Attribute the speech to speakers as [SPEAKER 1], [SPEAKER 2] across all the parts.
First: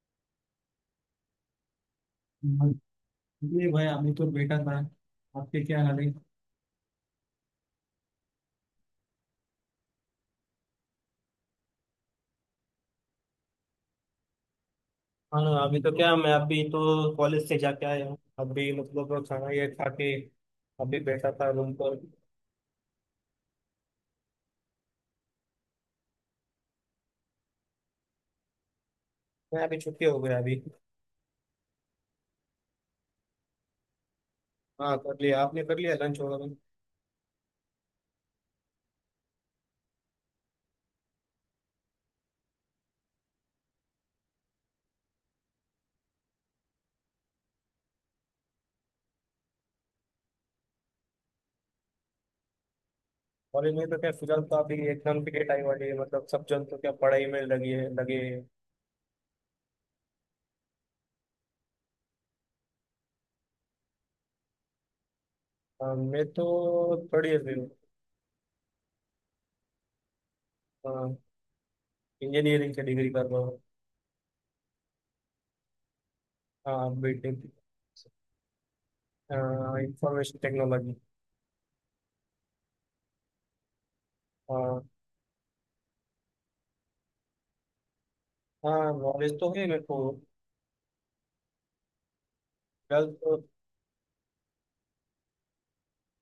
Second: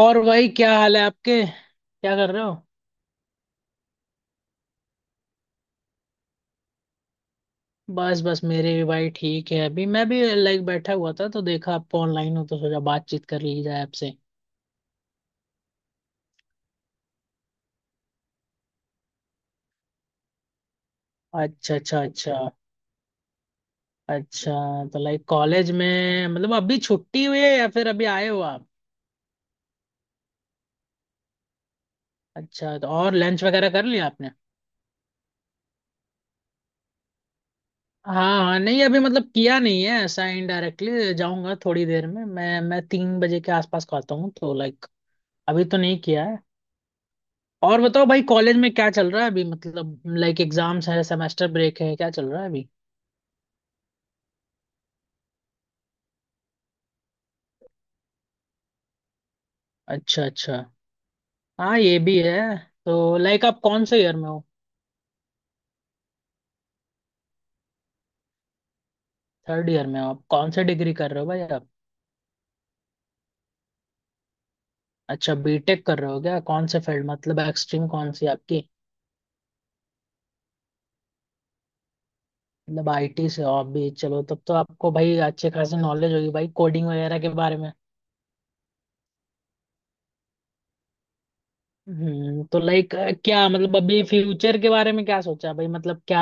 [SPEAKER 1] और भाई क्या हाल है आपके, क्या कर रहे हो?
[SPEAKER 2] ये भाई अभी तो बेटा था। आपके क्या हाल है?
[SPEAKER 1] बस बस मेरे भी भाई ठीक है। अभी मैं भी लाइक बैठा हुआ था तो देखा आप ऑनलाइन हो तो सोचा बातचीत कर ली जाए आपसे।
[SPEAKER 2] हाँ, अभी तो क्या, मैं अभी तो कॉलेज से जाके आया हूँ। अभी मतलब खाना ये खा के अभी बैठा था रूम
[SPEAKER 1] अच्छा
[SPEAKER 2] पर।
[SPEAKER 1] अच्छा अच्छा। अच्छा, तो लाइक कॉलेज में मतलब अभी छुट्टी हुई है या फिर अभी आए हो आप?
[SPEAKER 2] मैं अभी छुट्टी हो गया अभी।
[SPEAKER 1] अच्छा, तो और लंच वगैरह कर लिया आपने?
[SPEAKER 2] हाँ, कर लिया आपने, कर लिया लंच वगैरह।
[SPEAKER 1] हाँ हाँ, नहीं अभी मतलब किया नहीं है ऐसा। इनडायरेक्टली जाऊंगा थोड़ी देर में, मैं 3 बजे के आसपास खाता हूँ तो लाइक अभी तो नहीं किया है। और बताओ भाई, कॉलेज में क्या चल रहा है अभी? मतलब लाइक एग्जाम्स है, सेमेस्टर ब्रेक है, क्या चल रहा है अभी?
[SPEAKER 2] कॉलेज में तो क्या, फिलहाल तो अभी एग्जाम की डेट आई वाली है। मतलब सब जन तो क्या, पढ़ाई में लगे हैं।
[SPEAKER 1] अच्छा अच्छा। हाँ ये भी है। तो लाइक आप कौन से ईयर में हो?
[SPEAKER 2] हाँ, मैं तो थर्ड ईयर में हूँ।
[SPEAKER 1] थर्ड ईयर में हो? आप कौन से डिग्री कर
[SPEAKER 2] हाँ,
[SPEAKER 1] रहे हो भाई आप?
[SPEAKER 2] इंजीनियरिंग की डिग्री कर रहा हूँ।
[SPEAKER 1] अच्छा बीटेक कर रहे हो क्या? कौन से
[SPEAKER 2] हाँ,
[SPEAKER 1] फील्ड, मतलब
[SPEAKER 2] बीटेक
[SPEAKER 1] एक्सट्रीम कौन सी आपकी?
[SPEAKER 2] Information technology.
[SPEAKER 1] मतलब आईटी से हो आप भी? चलो, तब तो
[SPEAKER 2] हाँ
[SPEAKER 1] आपको भाई अच्छे खासे नॉलेज होगी भाई कोडिंग वगैरह के बारे में।
[SPEAKER 2] हाँ, नॉलेज तो है मेरे को।
[SPEAKER 1] हम्म, तो लाइक
[SPEAKER 2] ट्वेल्थ तो
[SPEAKER 1] क्या मतलब अभी फ्यूचर के बारे में क्या सोचा भाई, मतलब क्या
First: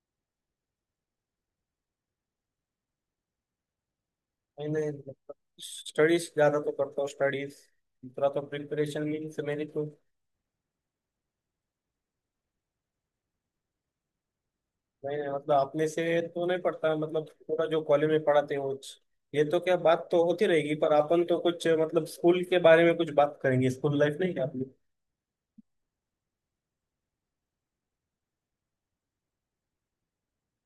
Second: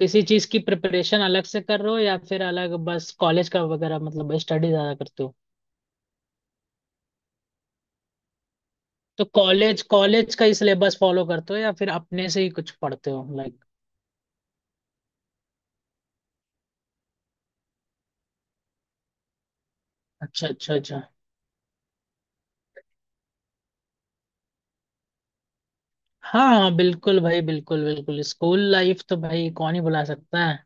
[SPEAKER 1] किसी चीज की प्रिपरेशन अलग से कर रहे हो या फिर अलग बस कॉलेज का वगैरह मतलब स्टडी ज्यादा
[SPEAKER 2] मैंने
[SPEAKER 1] करते हो?
[SPEAKER 2] स्टडीज ज़्यादा तो करता हूँ स्टडीज। दूसरा तो प्रिपरेशन
[SPEAKER 1] तो
[SPEAKER 2] मीन्स मेरी
[SPEAKER 1] कॉलेज
[SPEAKER 2] तो।
[SPEAKER 1] कॉलेज का ही सिलेबस फॉलो करते हो या फिर अपने से ही कुछ पढ़ते हो लाइक?
[SPEAKER 2] मैंने मतलब अपने से तो नहीं पढ़ता, मतलब पूरा जो कॉलेज में पढ़ाते हैं वो। ये तो क्या, बात तो होती
[SPEAKER 1] अच्छा
[SPEAKER 2] रहेगी,
[SPEAKER 1] अच्छा
[SPEAKER 2] पर
[SPEAKER 1] अच्छा।
[SPEAKER 2] अपन तो कुछ मतलब स्कूल के बारे में कुछ बात करेंगे, स्कूल लाइफ नहीं क्या अपनी।
[SPEAKER 1] हाँ हाँ, बिल्कुल भाई, बिल्कुल बिल्कुल। स्कूल लाइफ तो भाई कौन ही भुला सकता है।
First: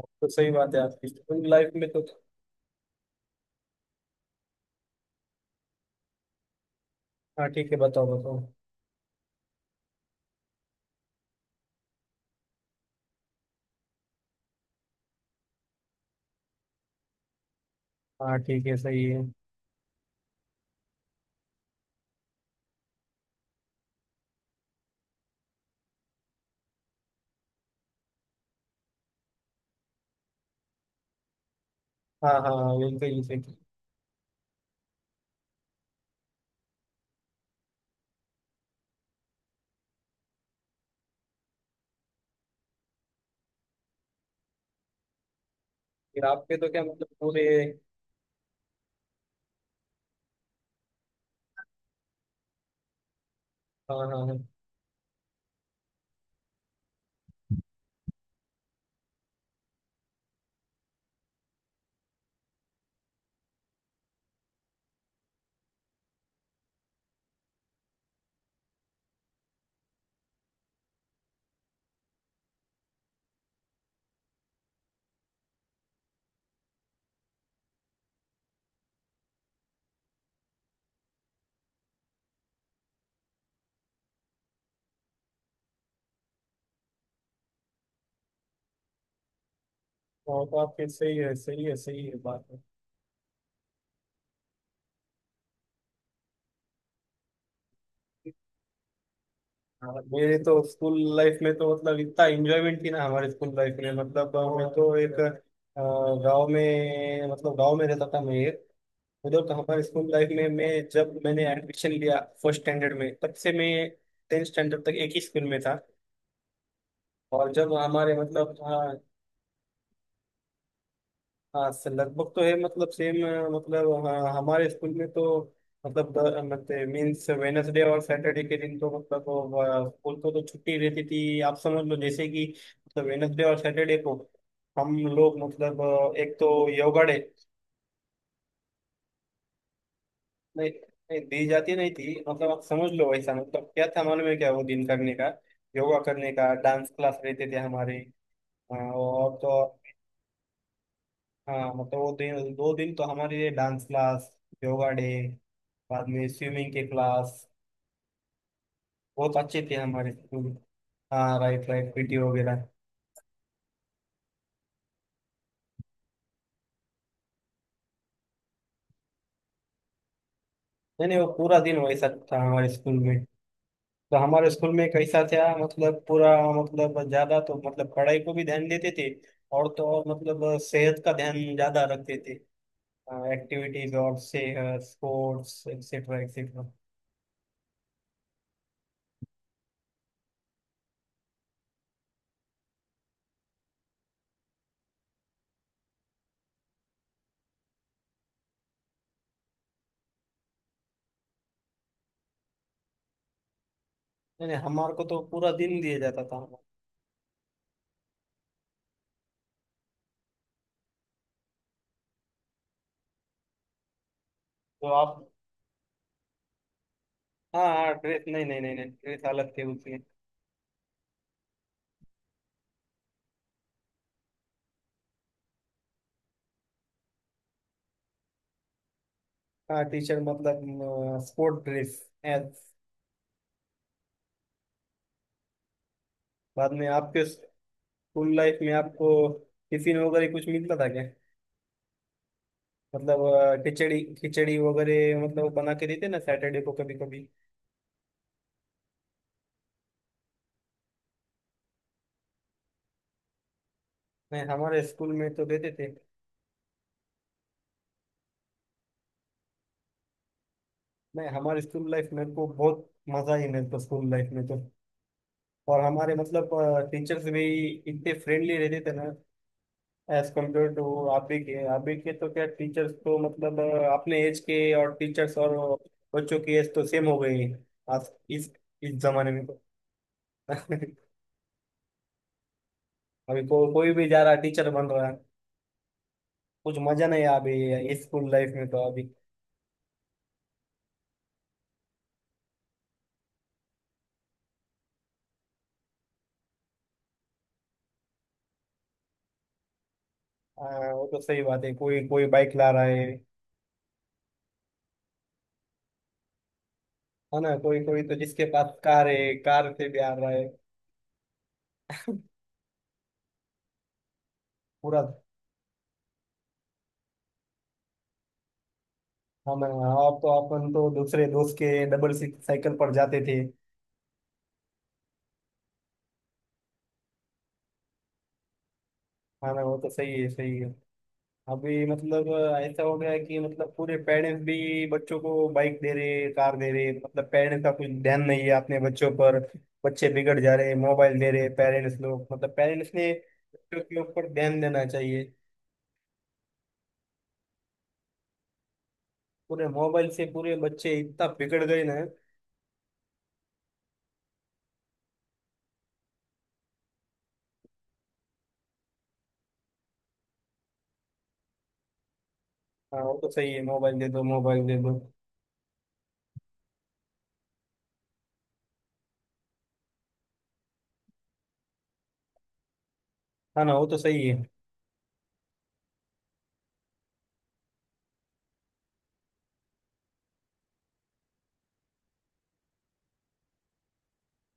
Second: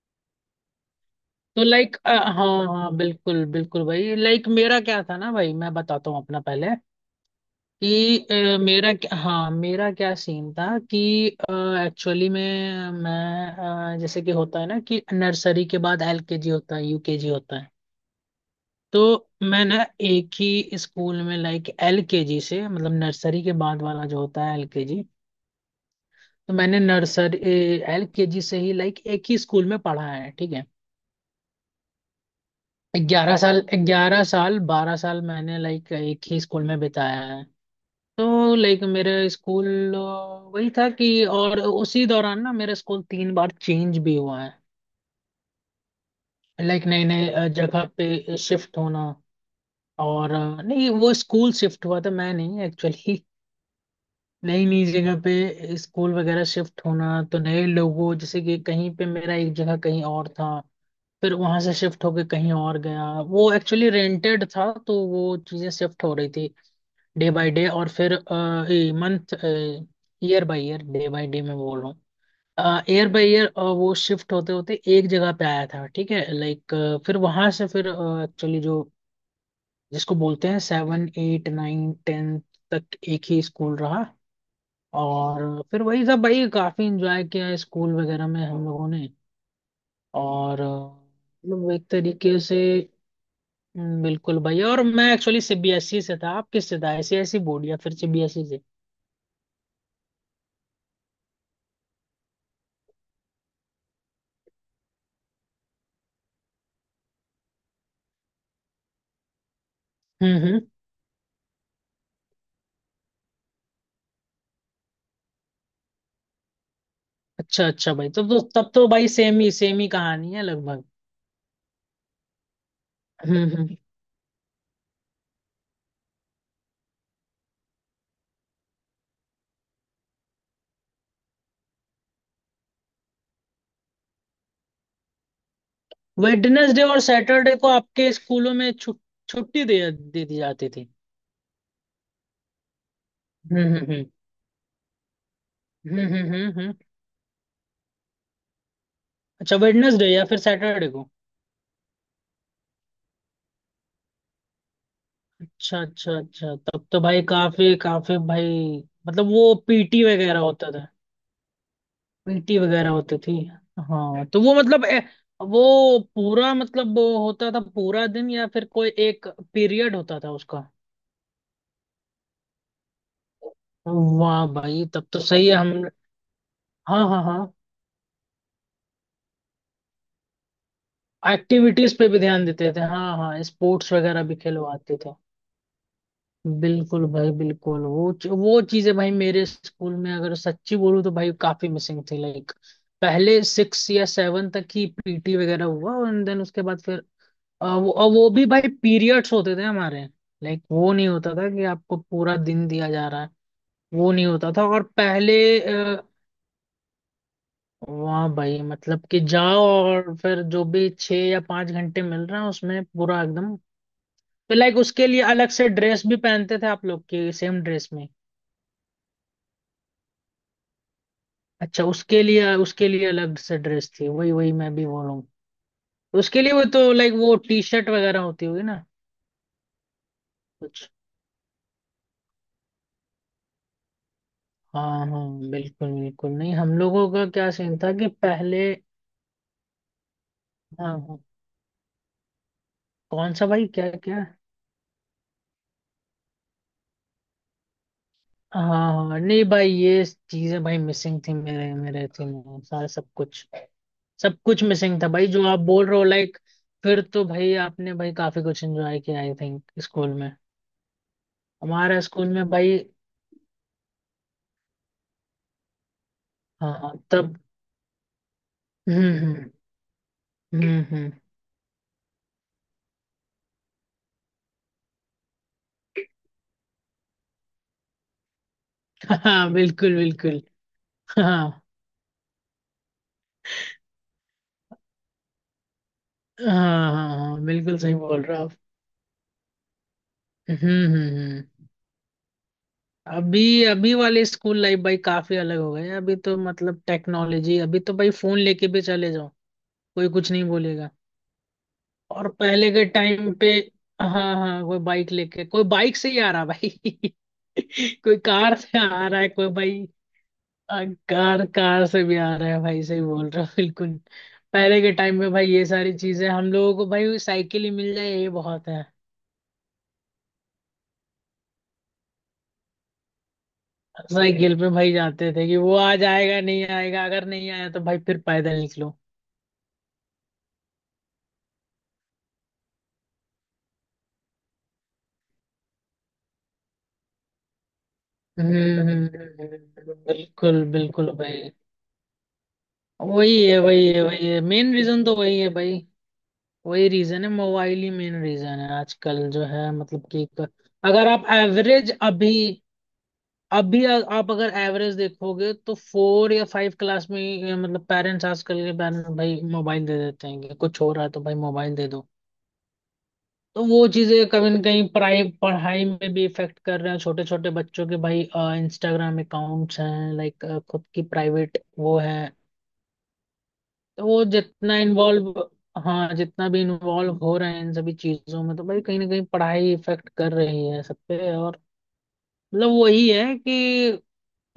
[SPEAKER 2] तो सही बात है आपकी, स्कूल
[SPEAKER 1] तो
[SPEAKER 2] लाइफ में
[SPEAKER 1] लाइक
[SPEAKER 2] तो।
[SPEAKER 1] हाँ हाँ, बिल्कुल बिल्कुल भाई। लाइक मेरा क्या था ना भाई, मैं बताता हूँ अपना पहले
[SPEAKER 2] हाँ ठीक है, बताओ
[SPEAKER 1] कि
[SPEAKER 2] बताओ।
[SPEAKER 1] हाँ मेरा क्या सीन था कि एक्चुअली में मैं जैसे कि होता है ना कि नर्सरी के बाद एलकेजी होता है, यूकेजी होता है।
[SPEAKER 2] हाँ ठीक है,
[SPEAKER 1] तो
[SPEAKER 2] सही है।
[SPEAKER 1] मैं ना एक ही स्कूल में लाइक एलकेजी से, मतलब नर्सरी के बाद वाला जो होता है एलकेजी, तो मैंने नर्सरी एलकेजी से ही लाइक एक ही स्कूल में पढ़ा है, ठीक है।
[SPEAKER 2] हाँ हाँ हाँ, बिल्कुल ही
[SPEAKER 1] ग्यारह
[SPEAKER 2] सही।
[SPEAKER 1] साल 11 साल 12 साल मैंने लाइक एक ही स्कूल में बिताया है। तो लाइक मेरा स्कूल वही था कि, और उसी दौरान ना मेरा स्कूल 3 बार चेंज भी हुआ है।
[SPEAKER 2] फिर आपके तो क्या
[SPEAKER 1] लाइक नए
[SPEAKER 2] मतलब पूरे।
[SPEAKER 1] नए जगह पे शिफ्ट होना। और नहीं, वो स्कूल शिफ्ट हुआ था, मैं नहीं एक्चुअली।
[SPEAKER 2] हाँ हाँ हाँ।
[SPEAKER 1] नई नई जगह पे स्कूल वगैरह शिफ्ट होना, तो नए लोगों जैसे कि कहीं पे मेरा एक जगह कहीं और था, फिर वहां से शिफ्ट होके कहीं और गया। वो एक्चुअली रेंटेड था तो वो चीजें शिफ्ट हो रही थी डे बाय डे, और फिर month, year by year. Day by day मैं बोल रहा हूँ, ईयर बाय ईयर। वो शिफ्ट होते होते एक जगह पे आया था, ठीक है। लाइक फिर वहां से फिर एक्चुअली जो जिसको बोलते हैं 7 8 9 10 तक एक ही स्कूल रहा। और फिर वही सब भाई, काफी इंजॉय किया स्कूल वगैरह में हम लोगों ने।
[SPEAKER 2] और तो
[SPEAKER 1] और
[SPEAKER 2] आपके सही है सही
[SPEAKER 1] मतलब
[SPEAKER 2] है
[SPEAKER 1] एक
[SPEAKER 2] सही है
[SPEAKER 1] तरीके
[SPEAKER 2] बात
[SPEAKER 1] से।
[SPEAKER 2] है।
[SPEAKER 1] बिल्कुल भाई। और मैं एक्चुअली सीबीएसई से था, आप किससे था, आईसीआईसी बोर्ड या फिर सीबीएसई से?
[SPEAKER 2] हाँ, मेरे तो स्कूल लाइफ में तो मतलब इतना एंजॉयमेंट थी ना हमारे स्कूल लाइफ में, मतलब मैं तो एक गांव में मतलब गांव में रहता था मैं एक। उधर तो हमारे स्कूल लाइफ में
[SPEAKER 1] हम्म।
[SPEAKER 2] मैं जब मैंने एडमिशन लिया फर्स्ट स्टैंडर्ड में तब से मैं टेंथ स्टैंडर्ड तक एक ही स्कूल में था। और
[SPEAKER 1] अच्छा
[SPEAKER 2] जब
[SPEAKER 1] अच्छा भाई,
[SPEAKER 2] हमारे मतलब
[SPEAKER 1] तब तो
[SPEAKER 2] हाँ।
[SPEAKER 1] भाई सेम ही कहानी है लगभग।
[SPEAKER 2] हाँ से लगभग तो है मतलब सेम।
[SPEAKER 1] हम्म।
[SPEAKER 2] मतलब हाँ, हमारे स्कूल में तो मतलब मतलब मीन्स वेनसडे और सैटरडे के दिन तो मतलब वो, स्कूल को तो छुट्टी रहती थी, आप समझ लो, जैसे कि मतलब वेनसडे और सैटरडे को हम लोग मतलब एक तो
[SPEAKER 1] वेडनेसडे और
[SPEAKER 2] योगा डे।
[SPEAKER 1] सैटरडे को आपके स्कूलों में छुट्टी दे दे दी जाती
[SPEAKER 2] नहीं
[SPEAKER 1] थी?
[SPEAKER 2] नहीं, दी जाती नहीं थी, मतलब आप समझ लो, वैसा मतलब क्या था
[SPEAKER 1] हम्म।
[SPEAKER 2] मालूम है क्या वो दिन करने का। योगा
[SPEAKER 1] हम्म
[SPEAKER 2] करने
[SPEAKER 1] हम्म
[SPEAKER 2] का,
[SPEAKER 1] हम्म, हम्म।
[SPEAKER 2] डांस क्लास रहते थे हमारे। और
[SPEAKER 1] अच्छा,
[SPEAKER 2] तो।
[SPEAKER 1] वेडनेसडे या फिर सैटरडे को?
[SPEAKER 2] हाँ, मतलब वो दिन दो दिन तो हमारे लिए डांस क्लास, योगा डे,
[SPEAKER 1] अच्छा
[SPEAKER 2] बाद
[SPEAKER 1] अच्छा
[SPEAKER 2] में
[SPEAKER 1] अच्छा,
[SPEAKER 2] स्विमिंग के
[SPEAKER 1] तब तो भाई
[SPEAKER 2] क्लास।
[SPEAKER 1] काफी काफी भाई। मतलब
[SPEAKER 2] बहुत
[SPEAKER 1] वो
[SPEAKER 2] अच्छे थे
[SPEAKER 1] पीटी
[SPEAKER 2] हमारे
[SPEAKER 1] वगैरह
[SPEAKER 2] स्कूल।
[SPEAKER 1] होता था?
[SPEAKER 2] हाँ, राइट राइट, पीटी
[SPEAKER 1] पीटी
[SPEAKER 2] वगैरह।
[SPEAKER 1] वगैरह होती थी? हाँ तो वो मतलब वो पूरा मतलब वो होता था पूरा दिन या फिर कोई एक पीरियड होता था उसका?
[SPEAKER 2] नहीं नहीं, वो पूरा दिन वैसा था हमारे स्कूल में। तो
[SPEAKER 1] वाह
[SPEAKER 2] हमारे स्कूल
[SPEAKER 1] भाई
[SPEAKER 2] में
[SPEAKER 1] तब तो
[SPEAKER 2] कैसा
[SPEAKER 1] सही
[SPEAKER 2] था
[SPEAKER 1] है। हम
[SPEAKER 2] मतलब पूरा, मतलब
[SPEAKER 1] हाँ हाँ हाँ,
[SPEAKER 2] ज्यादा तो मतलब पढ़ाई को भी ध्यान देते थे, और तो और मतलब सेहत का ध्यान ज्यादा
[SPEAKER 1] एक्टिविटीज पे
[SPEAKER 2] रखते
[SPEAKER 1] भी
[SPEAKER 2] थे।
[SPEAKER 1] ध्यान देते थे, हाँ हाँ, स्पोर्ट्स
[SPEAKER 2] एक्टिविटीज और
[SPEAKER 1] वगैरह भी
[SPEAKER 2] सेहत
[SPEAKER 1] खिलवाते थे।
[SPEAKER 2] Sports etcetera etcetera.
[SPEAKER 1] बिल्कुल भाई बिल्कुल। वो चीजें भाई मेरे स्कूल में अगर सच्ची बोलूँ तो भाई काफी मिसिंग थी लाइक। पहले 6 या 7 तक ही पीटी वगैरह हुआ, एंड देन उसके बाद फिर वो वो भी भाई पीरियड्स होते थे हमारे, लाइक वो नहीं होता था कि आपको पूरा दिन दिया जा रहा है। वो नहीं
[SPEAKER 2] नहीं
[SPEAKER 1] होता
[SPEAKER 2] नहीं,
[SPEAKER 1] था। और
[SPEAKER 2] हमारे को तो पूरा
[SPEAKER 1] पहले
[SPEAKER 2] दिन दिया जाता था।
[SPEAKER 1] वाह भाई, मतलब कि जाओ और फिर जो भी 6 या 5 घंटे मिल रहे हैं उसमें पूरा एकदम। तो लाइक
[SPEAKER 2] तो
[SPEAKER 1] उसके
[SPEAKER 2] आप।
[SPEAKER 1] लिए अलग से ड्रेस भी पहनते थे आप लोग? की सेम
[SPEAKER 2] हाँ
[SPEAKER 1] ड्रेस
[SPEAKER 2] हाँ,
[SPEAKER 1] में?
[SPEAKER 2] ड्रेस नहीं नहीं नहीं नहीं, ड्रेस अलग थी उसकी।
[SPEAKER 1] अच्छा, उसके लिए अलग से ड्रेस थी। वही वही मैं भी बोलूँ। उसके लिए वो तो लाइक वो टी शर्ट वगैरह होती होगी ना
[SPEAKER 2] हाँ, टी शर्ट
[SPEAKER 1] कुछ।
[SPEAKER 2] मतलब स्पोर्ट ड्रेस एज।
[SPEAKER 1] हाँ हाँ बिल्कुल बिल्कुल। नहीं,
[SPEAKER 2] बाद
[SPEAKER 1] हम
[SPEAKER 2] में
[SPEAKER 1] लोगों
[SPEAKER 2] आपके
[SPEAKER 1] का क्या सीन था कि
[SPEAKER 2] स्कूल लाइफ
[SPEAKER 1] पहले
[SPEAKER 2] में आपको टिफिन वगैरह कुछ मिलता था
[SPEAKER 1] हाँ
[SPEAKER 2] क्या?
[SPEAKER 1] हाँ।
[SPEAKER 2] मतलब
[SPEAKER 1] कौन सा भाई, क्या
[SPEAKER 2] खिचड़ी
[SPEAKER 1] क्या?
[SPEAKER 2] खिचड़ी वगैरह मतलब वो बना के देते ना सैटरडे को कभी कभी।
[SPEAKER 1] हाँ हाँ, नहीं भाई ये चीजें भाई मिसिंग थी मेरे मेरे थी मेरे सारा सब कुछ, सब
[SPEAKER 2] नहीं,
[SPEAKER 1] कुछ
[SPEAKER 2] हमारे
[SPEAKER 1] मिसिंग था
[SPEAKER 2] स्कूल
[SPEAKER 1] भाई
[SPEAKER 2] में तो
[SPEAKER 1] जो आप
[SPEAKER 2] देते
[SPEAKER 1] बोल
[SPEAKER 2] थे।
[SPEAKER 1] रहे हो लाइक। फिर तो भाई आपने भाई काफी कुछ एंजॉय किया आई थिंक स्कूल,
[SPEAKER 2] नहीं, हमारे स्कूल
[SPEAKER 1] हमारा
[SPEAKER 2] लाइफ में
[SPEAKER 1] स्कूल
[SPEAKER 2] को
[SPEAKER 1] में भाई।
[SPEAKER 2] बहुत मजा ही मिलता स्कूल लाइफ में तो। और हमारे मतलब
[SPEAKER 1] हाँ
[SPEAKER 2] टीचर्स
[SPEAKER 1] तब।
[SPEAKER 2] भी इतने फ्रेंडली रहते थे ना
[SPEAKER 1] हम्म हम्म
[SPEAKER 2] एज कम्पेयर
[SPEAKER 1] हम्म
[SPEAKER 2] टू।
[SPEAKER 1] हम्म,
[SPEAKER 2] आप भी के तो क्या, टीचर्स तो मतलब अपने एज के और टीचर्स और बच्चों की एज तो सेम हो गई है, आज इस इस जमाने में
[SPEAKER 1] हाँ
[SPEAKER 2] तो।
[SPEAKER 1] बिल्कुल बिल्कुल। हाँ
[SPEAKER 2] अभी कोई भी जा रहा टीचर बन रहा है।
[SPEAKER 1] हाँ
[SPEAKER 2] कुछ मजा
[SPEAKER 1] हाँ,
[SPEAKER 2] नहीं है
[SPEAKER 1] हाँ, बिल्कुल
[SPEAKER 2] अभी
[SPEAKER 1] सही बोल
[SPEAKER 2] स्कूल
[SPEAKER 1] रहे हो आप।
[SPEAKER 2] लाइफ में तो अभी।
[SPEAKER 1] हम्म हम्म हम्म। अभी अभी वाले स्कूल लाइफ भाई काफी अलग हो गए हैं। अभी तो मतलब टेक्नोलॉजी, अभी तो भाई फोन लेके भी चले जाओ कोई कुछ नहीं
[SPEAKER 2] अ,
[SPEAKER 1] बोलेगा।
[SPEAKER 2] वो तो सही बात है, कोई कोई
[SPEAKER 1] और
[SPEAKER 2] बाइक ला
[SPEAKER 1] पहले
[SPEAKER 2] रहा
[SPEAKER 1] के
[SPEAKER 2] है
[SPEAKER 1] टाइम पे हाँ हाँ, कोई बाइक लेके, कोई बाइक से ही आ रहा भाई
[SPEAKER 2] है ना, कोई कोई तो
[SPEAKER 1] कोई
[SPEAKER 2] जिसके
[SPEAKER 1] कार
[SPEAKER 2] पास
[SPEAKER 1] से आ
[SPEAKER 2] कार
[SPEAKER 1] रहा है
[SPEAKER 2] है
[SPEAKER 1] कोई
[SPEAKER 2] कार
[SPEAKER 1] भाई।
[SPEAKER 2] से भी आ रहा है।
[SPEAKER 1] आ, कार, कार से भी आ रहा है भाई, सही बोल रहा हो बिल्कुल। पहले के
[SPEAKER 2] पूरा
[SPEAKER 1] टाइम में भाई ये सारी चीजें हम लोगों को भाई साइकिल ही मिल जाए ये बहुत है।
[SPEAKER 2] हम और तो अपन तो दूसरे दोस्त के डबल साइकिल पर जाते थे।
[SPEAKER 1] साइकिल पे भाई जाते थे कि वो आज आएगा नहीं आएगा, अगर नहीं आया तो भाई फिर पैदल निकलो।
[SPEAKER 2] हाँ ना, वो तो सही है सही है। अभी मतलब ऐसा हो गया है कि मतलब पूरे पेरेंट्स भी बच्चों को बाइक दे रहे कार दे रहे, मतलब पेरेंट्स का कुछ ध्यान नहीं है अपने
[SPEAKER 1] हम्म हम्म,
[SPEAKER 2] बच्चों पर। बच्चे बिगड़ जा
[SPEAKER 1] बिल्कुल
[SPEAKER 2] रहे,
[SPEAKER 1] बिल्कुल
[SPEAKER 2] मोबाइल दे रहे
[SPEAKER 1] भाई।
[SPEAKER 2] पेरेंट्स लोग, मतलब पेरेंट्स ने
[SPEAKER 1] वही है
[SPEAKER 2] बच्चों
[SPEAKER 1] वही
[SPEAKER 2] के
[SPEAKER 1] है वही
[SPEAKER 2] ऊपर
[SPEAKER 1] है,
[SPEAKER 2] ध्यान
[SPEAKER 1] मेन
[SPEAKER 2] देना
[SPEAKER 1] रीजन तो
[SPEAKER 2] चाहिए।
[SPEAKER 1] वही है भाई। वही रीजन है, मोबाइल ही मेन रीजन है आजकल जो
[SPEAKER 2] पूरे
[SPEAKER 1] है मतलब
[SPEAKER 2] मोबाइल
[SPEAKER 1] कि
[SPEAKER 2] से पूरे बच्चे
[SPEAKER 1] अगर
[SPEAKER 2] इतना
[SPEAKER 1] आप
[SPEAKER 2] बिगड़ गए
[SPEAKER 1] एवरेज
[SPEAKER 2] ना।
[SPEAKER 1] अभी, आप अगर एवरेज देखोगे तो 4 या 5 क्लास में ही, मतलब पेरेंट्स, आजकल के पेरेंट्स भाई मोबाइल दे देते हैं कि कुछ हो रहा है तो भाई मोबाइल दे दो।
[SPEAKER 2] हाँ, वो तो सही है,
[SPEAKER 1] तो वो
[SPEAKER 2] मोबाइल दे दो
[SPEAKER 1] चीजें कभी ना
[SPEAKER 2] मोबाइल दे
[SPEAKER 1] कहीं
[SPEAKER 2] दो।
[SPEAKER 1] पढ़ाई, पढ़ाई में भी इफेक्ट कर रहे हैं छोटे छोटे बच्चों के भाई। इंस्टाग्राम अकाउंट्स हैं लाइक, खुद की प्राइवेट वो है।
[SPEAKER 2] हाँ ना, वो तो
[SPEAKER 1] तो वो
[SPEAKER 2] सही है।
[SPEAKER 1] जितना इन्वॉल्व, हाँ जितना भी इन्वॉल्व हो रहे हैं इन सभी चीजों में तो भाई कहीं ना कहीं पढ़ाई इफेक्ट कर रही है सब पे। और मतलब वही है कि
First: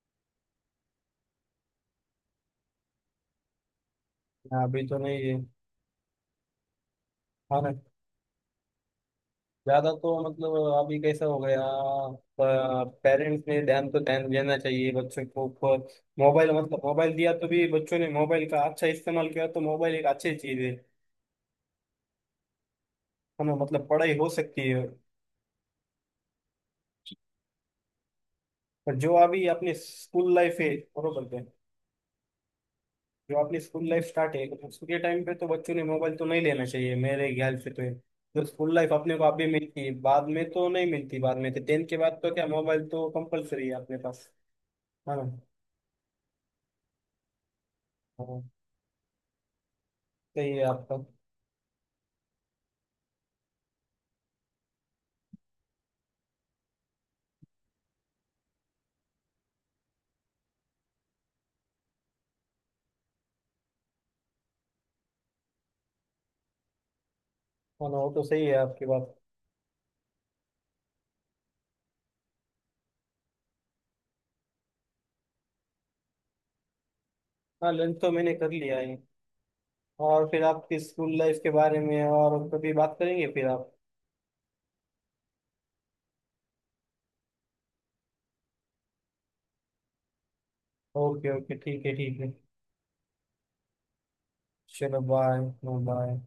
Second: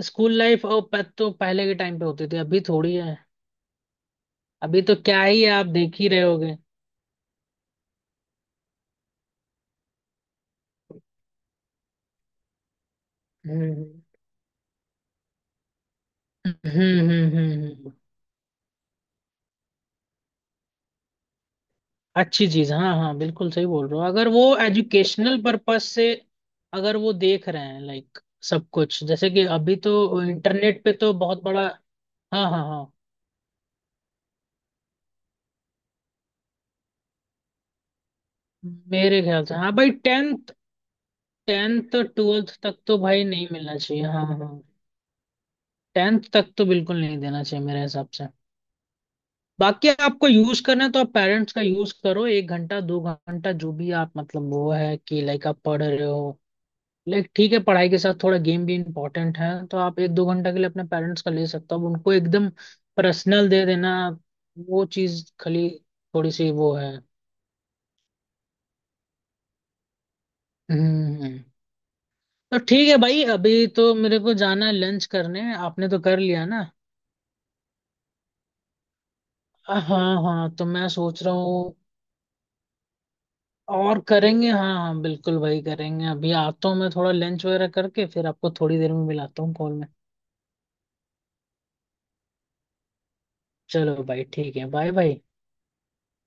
[SPEAKER 1] स्कूल लाइफ और तो पहले के टाइम पे होती थी, अभी थोड़ी है।
[SPEAKER 2] हाँ,
[SPEAKER 1] अभी
[SPEAKER 2] अभी
[SPEAKER 1] तो
[SPEAKER 2] तो नहीं
[SPEAKER 1] क्या
[SPEAKER 2] है।
[SPEAKER 1] ही है, आप देख ही रहे होगे।
[SPEAKER 2] हाँ ना। ज्यादा तो मतलब अभी कैसा हो गया। पेरेंट्स ने ध्यान
[SPEAKER 1] हम्म
[SPEAKER 2] तो ध्यान देना चाहिए बच्चों को ऊपर। मोबाइल
[SPEAKER 1] हम्म
[SPEAKER 2] मतलब
[SPEAKER 1] हम्म
[SPEAKER 2] मोबाइल दिया तो भी
[SPEAKER 1] हम्म, हम्म।
[SPEAKER 2] बच्चों ने मोबाइल का अच्छा इस्तेमाल किया तो मोबाइल एक अच्छी चीज है।
[SPEAKER 1] अच्छी चीज, हाँ हाँ बिल्कुल
[SPEAKER 2] हमें
[SPEAKER 1] सही
[SPEAKER 2] मतलब
[SPEAKER 1] बोल रहे हो,
[SPEAKER 2] पढ़ाई
[SPEAKER 1] अगर
[SPEAKER 2] हो
[SPEAKER 1] वो
[SPEAKER 2] सकती है।
[SPEAKER 1] एजुकेशनल पर्पस से, अगर वो देख रहे हैं लाइक, सब
[SPEAKER 2] पर
[SPEAKER 1] कुछ
[SPEAKER 2] जो
[SPEAKER 1] जैसे
[SPEAKER 2] अभी
[SPEAKER 1] कि
[SPEAKER 2] अपनी
[SPEAKER 1] अभी तो
[SPEAKER 2] स्कूल लाइफ है
[SPEAKER 1] इंटरनेट पे तो
[SPEAKER 2] बरोबर है,
[SPEAKER 1] बहुत बड़ा। हाँ हाँ हाँ।
[SPEAKER 2] जो अपनी स्कूल लाइफ स्टार्ट है उसके टाइम पे तो बच्चों ने मोबाइल तो नहीं लेना चाहिए मेरे ख्याल से तो ये। जो स्कूल लाइफ अपने
[SPEAKER 1] मेरे
[SPEAKER 2] को
[SPEAKER 1] ख्याल
[SPEAKER 2] अभी
[SPEAKER 1] से हाँ
[SPEAKER 2] मिलती
[SPEAKER 1] भाई,
[SPEAKER 2] है, बाद में
[SPEAKER 1] टेंथ
[SPEAKER 2] तो नहीं मिलती, बाद में तो टेंथ
[SPEAKER 1] टेंथ
[SPEAKER 2] के बाद तो क्या
[SPEAKER 1] ट्वेल्थ तक
[SPEAKER 2] मोबाइल
[SPEAKER 1] तो
[SPEAKER 2] तो
[SPEAKER 1] भाई नहीं
[SPEAKER 2] कंपलसरी है
[SPEAKER 1] मिलना
[SPEAKER 2] अपने
[SPEAKER 1] चाहिए, हाँ
[SPEAKER 2] पास,
[SPEAKER 1] हाँ।
[SPEAKER 2] है ना।
[SPEAKER 1] टेंथ तक तो बिल्कुल नहीं देना चाहिए मेरे हिसाब से।
[SPEAKER 2] हाँ,
[SPEAKER 1] बाकी आपको
[SPEAKER 2] सही
[SPEAKER 1] यूज
[SPEAKER 2] है
[SPEAKER 1] करना है
[SPEAKER 2] आपका।
[SPEAKER 1] तो आप पेरेंट्स का यूज करो, 1 घंटा 2 घंटा, जो भी आप मतलब वो है कि लाइक आप पढ़ रहे हो, लाइक ठीक है पढ़ाई के साथ थोड़ा गेम भी इम्पोर्टेंट है, तो आप 1 2 घंटा के लिए अपने पेरेंट्स का ले सकते हो। अब उनको एकदम पर्सनल दे देना वो चीज खाली थोड़ी सी वो है।
[SPEAKER 2] हाँ ना, वो तो सही है आपकी बात।
[SPEAKER 1] हम्म। तो ठीक है भाई, अभी तो मेरे को जाना है लंच करने, आपने तो कर लिया ना?
[SPEAKER 2] हाँ, लंच तो मैंने कर लिया है।
[SPEAKER 1] हाँ
[SPEAKER 2] और फिर
[SPEAKER 1] हाँ। तो
[SPEAKER 2] आपकी
[SPEAKER 1] मैं
[SPEAKER 2] स्कूल
[SPEAKER 1] सोच रहा
[SPEAKER 2] लाइफ के
[SPEAKER 1] हूँ,
[SPEAKER 2] बारे में और कभी बात करेंगे फिर आप।
[SPEAKER 1] और करेंगे हाँ हाँ, बिल्कुल भाई करेंगे। अभी आता हूँ मैं थोड़ा लंच वगैरह करके, फिर आपको थोड़ी देर में मिलाता हूँ कॉल में।
[SPEAKER 2] ओके ओके, ठीक है ठीक है।
[SPEAKER 1] चलो भाई ठीक है, बाय
[SPEAKER 2] चलो
[SPEAKER 1] भाई।
[SPEAKER 2] बाय। बाय।